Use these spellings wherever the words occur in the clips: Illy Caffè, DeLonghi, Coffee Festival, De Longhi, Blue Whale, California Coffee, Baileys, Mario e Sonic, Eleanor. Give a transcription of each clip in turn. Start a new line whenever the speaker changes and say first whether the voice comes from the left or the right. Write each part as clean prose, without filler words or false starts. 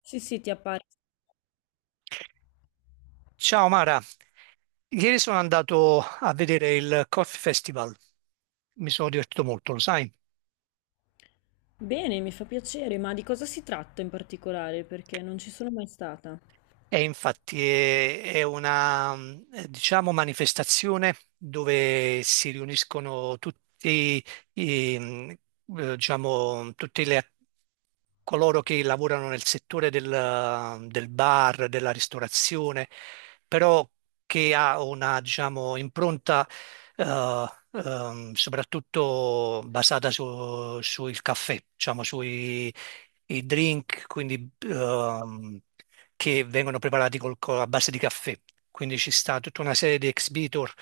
left: Sì, sì, ti appare.
right: Ciao Mara, ieri sono andato a vedere il Coffee Festival, mi sono divertito molto, lo sai?
left: Bene, mi fa piacere, ma di cosa si tratta in particolare? Perché non ci sono mai stata.
right: E infatti è una, diciamo, manifestazione dove si riuniscono tutti, i, diciamo, coloro che lavorano nel settore del bar, della ristorazione, però che ha una, diciamo, impronta, eh, soprattutto basata sul caffè, diciamo, sui i drink, quindi, che vengono preparati a base di caffè. Quindi ci sta tutta una serie di exhibitor,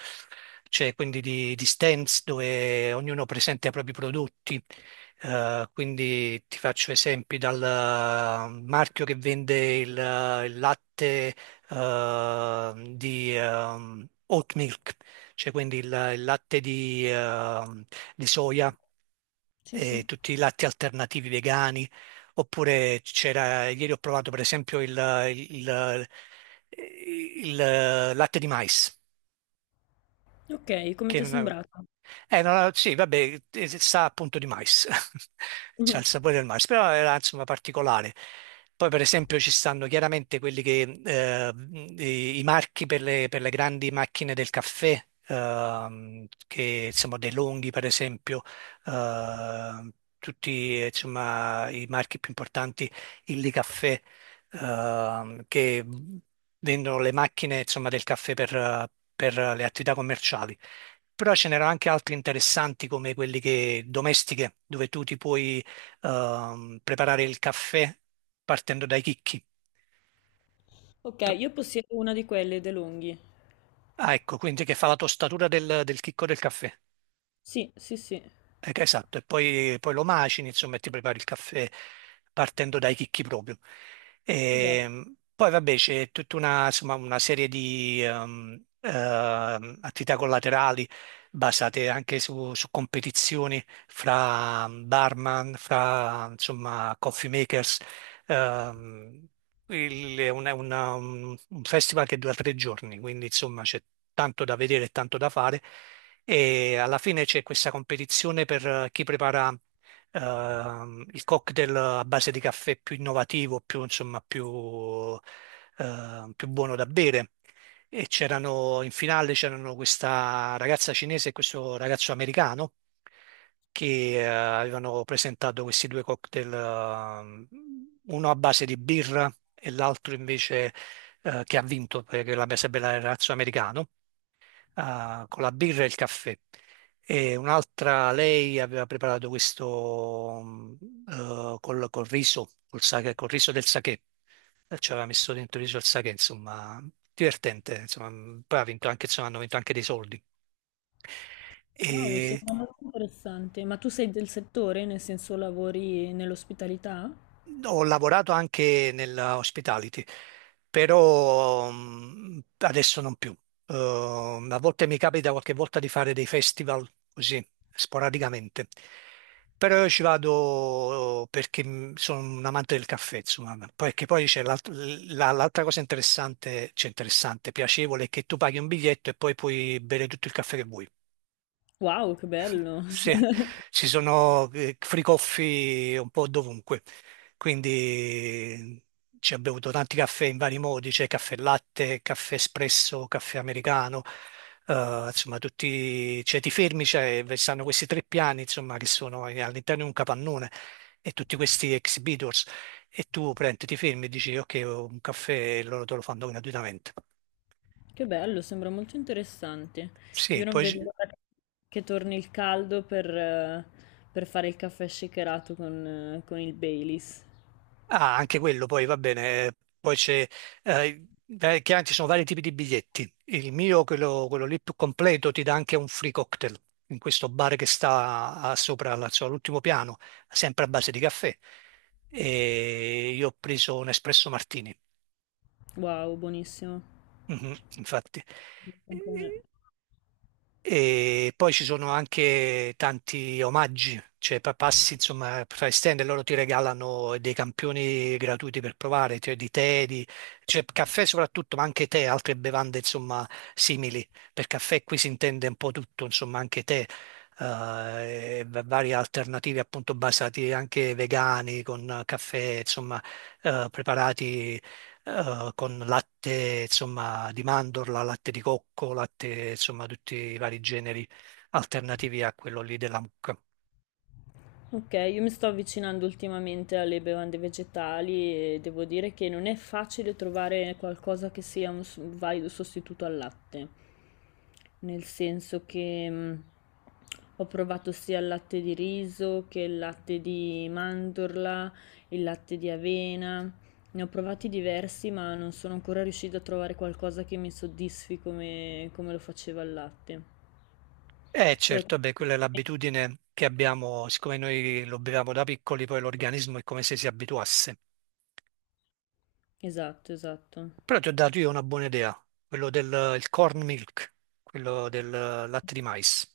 right: cioè quindi di stands dove ognuno presenta i propri prodotti. Quindi ti faccio esempi dal marchio che vende il latte di oat milk, cioè quindi il latte di soia
left: Sì, sì.
right: e tutti i latti alternativi vegani, oppure c'era, ieri ho provato per esempio il- il- il latte di mais,
left: Ok, come
right: che
left: ti è
right: non-
left: sembrato?
right: no, no, sì, vabbè, sa appunto di mais, c'ha il sapore del mais, però era insomma particolare. Poi per esempio ci stanno chiaramente quelli che, i marchi per le grandi macchine del caffè, che insomma De Longhi per esempio, eh, tutti insomma i marchi più importanti, Illy Caffè, che vendono le macchine insomma del caffè per le attività commerciali. Però ce n'erano anche altri interessanti come quelli che, domestiche, dove tu ti puoi preparare il caffè partendo dai chicchi.
left: Ok, io possiedo una di quelle, DeLonghi.
right: Ah, ecco, quindi che fa la tostatura del chicco del caffè.
left: Sì, sì, sì,
right: Esatto, e poi, lo macini, insomma, e ti prepari il caffè partendo dai chicchi proprio.
left: esatto.
right: Poi vabbè c'è tutta una, insomma, una serie di attività collaterali basate anche su, competizioni fra barman, fra insomma, coffee makers. Ehm, è un festival che dura 3 giorni, quindi insomma c'è tanto da vedere e tanto da fare e alla fine c'è questa competizione per chi prepara il cocktail a base di caffè più innovativo, più, insomma, più, più buono da bere. E c'erano in finale c'erano questa ragazza cinese e questo ragazzo americano che avevano presentato questi due cocktail, uno a base di birra e l'altro invece che ha vinto, perché la base bella era il ragazzo americano, con la birra e il caffè. E un'altra, lei aveva preparato questo col riso, col riso del sake. Ci aveva messo dentro il riso al sake, insomma, divertente. Insomma, poi ha vinto anche, insomma, hanno vinto anche dei soldi.
left: Wow,
right: E
left: sembra molto interessante. Ma tu sei del settore, nel senso lavori nell'ospitalità?
right: Ho lavorato anche nella hospitality, però adesso non più. A volte mi capita qualche volta di fare dei festival così, sporadicamente. Però io ci vado perché sono un amante del caffè, insomma. Perché poi c'è l'altra cosa interessante, cioè interessante, piacevole, è che tu paghi un biglietto e poi puoi bere tutto il caffè che vuoi.
left: Wow, che
right: Sì,
left: bello!
right: sì, ci sono fricoffi un po' dovunque, quindi ci abbiamo bevuto tanti caffè in vari modi, c'è caffè latte, caffè espresso, caffè americano, insomma tutti, cioè ti fermi, c'è, stanno questi tre piani insomma che sono all'interno di un capannone e tutti questi exhibitors e tu prendi, ti fermi e dici ok, ho un caffè e loro te lo fanno gratuitamente.
left: Che bello, sembra molto interessante.
right: Sì,
left: Io non
right: poi,
left: vedo l'ora che torni il caldo per fare il caffè shakerato con il Baileys.
right: ah, anche quello poi va bene. Poi c'è, eh, chiaro, ci sono vari tipi di biglietti. Il mio, quello lì più completo, ti dà anche un free cocktail in questo bar che sta sopra insomma, all'ultimo piano, sempre a base di caffè. E io ho preso un espresso martini.
left: Wow, buonissimo.
right: Mhm, infatti.
left: Anche a me.
right: E poi ci sono anche tanti omaggi, cioè passi insomma fra stand e loro ti regalano dei campioni gratuiti per provare, cioè di tè, di, cioè caffè soprattutto, ma anche tè, altre bevande insomma simili. Per caffè qui si intende un po' tutto, insomma anche tè, varie alternative appunto basati anche vegani con caffè, insomma preparati con latte, insomma, di mandorla, latte di cocco, latte, insomma, tutti i vari generi alternativi a quello lì della mucca.
left: Ok, io mi sto avvicinando ultimamente alle bevande vegetali e devo dire che non è facile trovare qualcosa che sia un valido sostituto al latte, nel senso che ho provato sia il latte di riso che il latte di mandorla, il latte di avena, ne ho provati diversi ma non sono ancora riuscita a trovare qualcosa che mi soddisfi come, come lo faceva il latte.
right: Eh
left: Tu hai...
right: certo, beh, quella è l'abitudine che abbiamo, siccome noi lo beviamo da piccoli, poi l'organismo è come se si abituasse.
left: Esatto, esatto.
right: Però ti ho dato io una buona idea, quello del il corn milk, quello del latte di mais.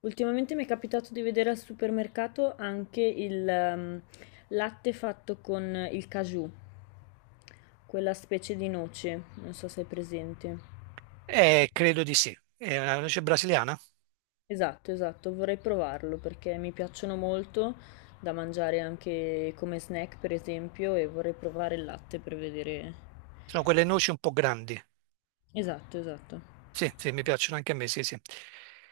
left: Ultimamente mi è capitato di vedere al supermercato anche il latte fatto con il caju, quella specie di noce, non so se è presente.
right: Credo di sì. È una noce brasiliana?
left: Esatto, esatto, vorrei provarlo perché mi piacciono molto da mangiare anche come snack, per esempio, e vorrei provare il latte per vedere.
right: Sono quelle noci un po' grandi.
left: Esatto, esatto.
right: Sì, sì, mi piacciono anche a me, sì, sì.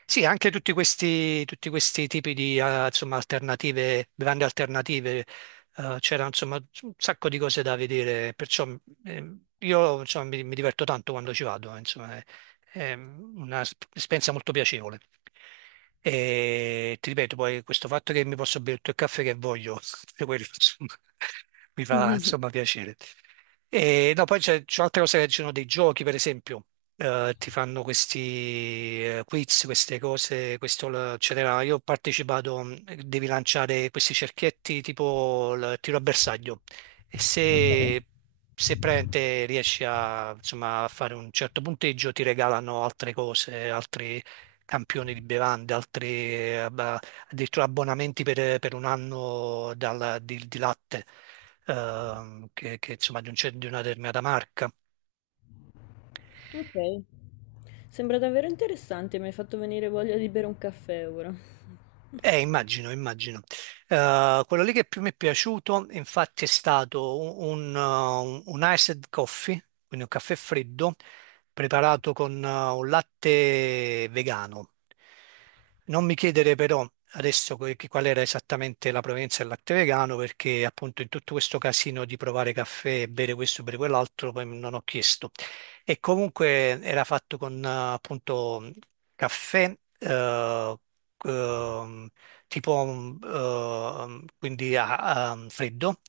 right: Sì, anche tutti questi tipi di, insomma, alternative, grandi alternative, c'era, insomma, un sacco di cose da vedere, perciò, io, insomma, mi diverto tanto quando ci vado, insomma. È un'esperienza molto piacevole. E ti ripeto, poi questo fatto che mi posso bere tutto il caffè che voglio, quello, insomma, mi fa insomma piacere. E, no, poi c'è altre cose che ci sono dei giochi, per esempio, ti fanno questi quiz, queste cose, questo, eccetera. Io ho partecipato, devi lanciare questi cerchietti tipo il tiro a bersaglio e
left: Ok,
right: se praticamente riesci a, insomma, a fare un certo punteggio ti regalano altre cose, altri campioni di bevande, altri addirittura abbonamenti per un anno di latte che, insomma di, di una determinata marca.
left: ok. Sembra davvero interessante, mi hai fatto venire voglia di bere un caffè ora.
right: Immagino, immagino. Quello lì che più mi è piaciuto, infatti, è stato un iced coffee, quindi un caffè freddo preparato con un latte vegano. Non mi chiedere però adesso qual era esattamente la provenienza del latte vegano, perché appunto in tutto questo casino di provare caffè, bere questo, bere quell'altro, poi non ho chiesto. E comunque era fatto con appunto caffè, eh, ehm, tipo quindi a, a freddo,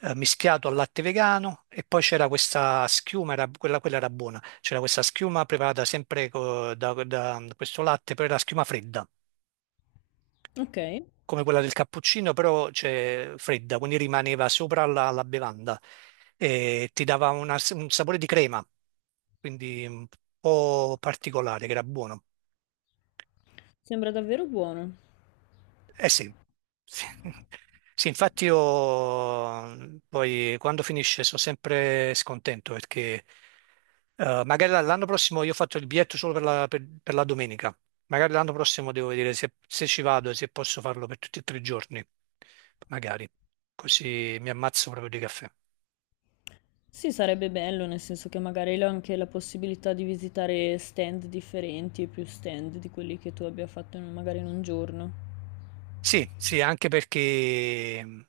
right: mischiato al latte vegano e poi c'era questa schiuma, quella era buona, c'era questa schiuma preparata sempre da questo latte, però era schiuma fredda,
left: Ok.
right: come quella del cappuccino, però c'è fredda, quindi rimaneva sopra la bevanda e ti dava un sapore di crema, quindi un po' particolare, che era buono.
left: Sembra davvero buono.
right: Eh sì, sì, sì, infatti io poi quando finisce sono sempre scontento perché magari l'anno prossimo io ho fatto il biglietto solo per la domenica, magari l'anno prossimo devo vedere se ci vado e se posso farlo per tutti e tre i giorni, magari, così mi ammazzo proprio di caffè.
left: Sì, sarebbe bello, nel senso che magari ho anche la possibilità di visitare stand differenti e più stand di quelli che tu abbia fatto in magari in un giorno.
right: Sì, sì, anche perché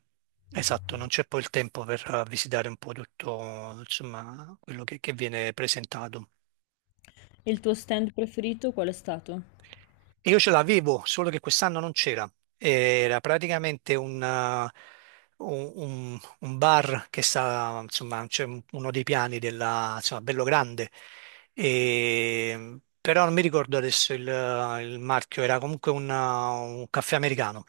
right: esatto, non c'è poi il tempo per visitare un po' tutto, insomma, quello che viene presentato.
left: E il tuo stand preferito qual è stato?
right: E io ce l'avevo, solo che quest'anno non c'era. Era praticamente un bar che sta, insomma, uno dei piani della, insomma, bello grande. Però non mi ricordo adesso il marchio, era comunque un caffè americano.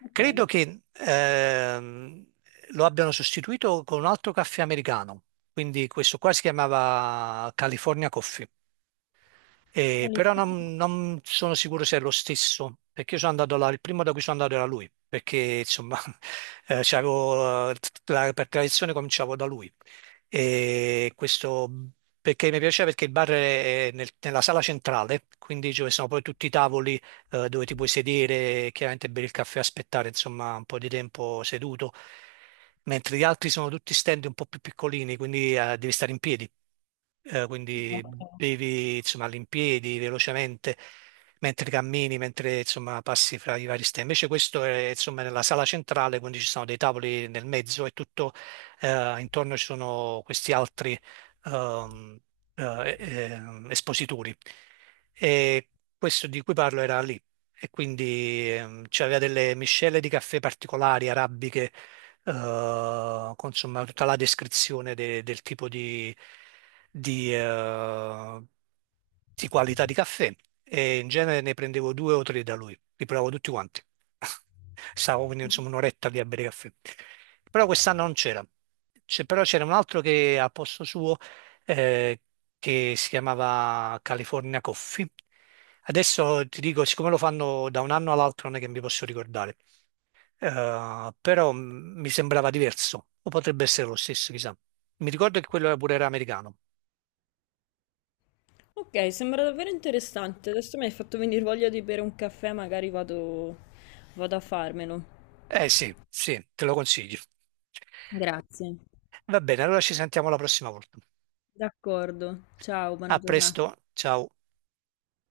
left: Ok,
right: Credo che lo abbiano sostituito con un altro caffè americano. Quindi questo qua si chiamava California Coffee.
left: quali
right: Però
left: fa-
right: non sono sicuro se è lo stesso, perché io sono andato là, il primo da cui sono andato era lui, perché insomma c'avevo, per tradizione cominciavo da lui. E questo perché mi piaceva perché il bar è nella sala centrale, quindi dove sono poi tutti i tavoli dove ti puoi sedere, chiaramente bere il caffè, aspettare insomma un po' di tempo seduto, mentre gli altri sono tutti stand un po' più piccolini, quindi devi stare in piedi. Quindi bevi insomma all'impiedi velocemente mentre cammini, mentre insomma passi fra i vari stand. Invece questo è insomma nella sala centrale, quindi ci sono dei tavoli nel mezzo e tutto intorno ci sono questi altri ehm, eh, eh, espositori. E Questo di cui parlo era lì e quindi c'aveva delle miscele di caffè particolari, arabiche, con insomma tutta la descrizione del tipo di, eh, di qualità di caffè e in genere ne prendevo due o tre da lui, li provavo tutti quanti. Stavo quindi insomma un'oretta lì a bere caffè. Però quest'anno non c'era. Però c'era un altro che a posto suo eh, che si chiamava California Coffee. Adesso ti dico, siccome lo fanno da un anno all'altro, non è che mi posso ricordare. Però mi sembrava diverso, o potrebbe essere lo stesso, chissà. Mi ricordo che quello pure era americano.
left: Ok, sembra davvero interessante. Adesso mi hai fatto venire voglia di bere un caffè, magari vado, vado a farmelo.
right: Eh sì, sì, te lo consiglio.
left: Grazie.
right: Va bene, allora ci sentiamo la prossima volta.
left: D'accordo. Ciao,
right: A
left: buona
right: presto,
left: giornata.
right: ciao.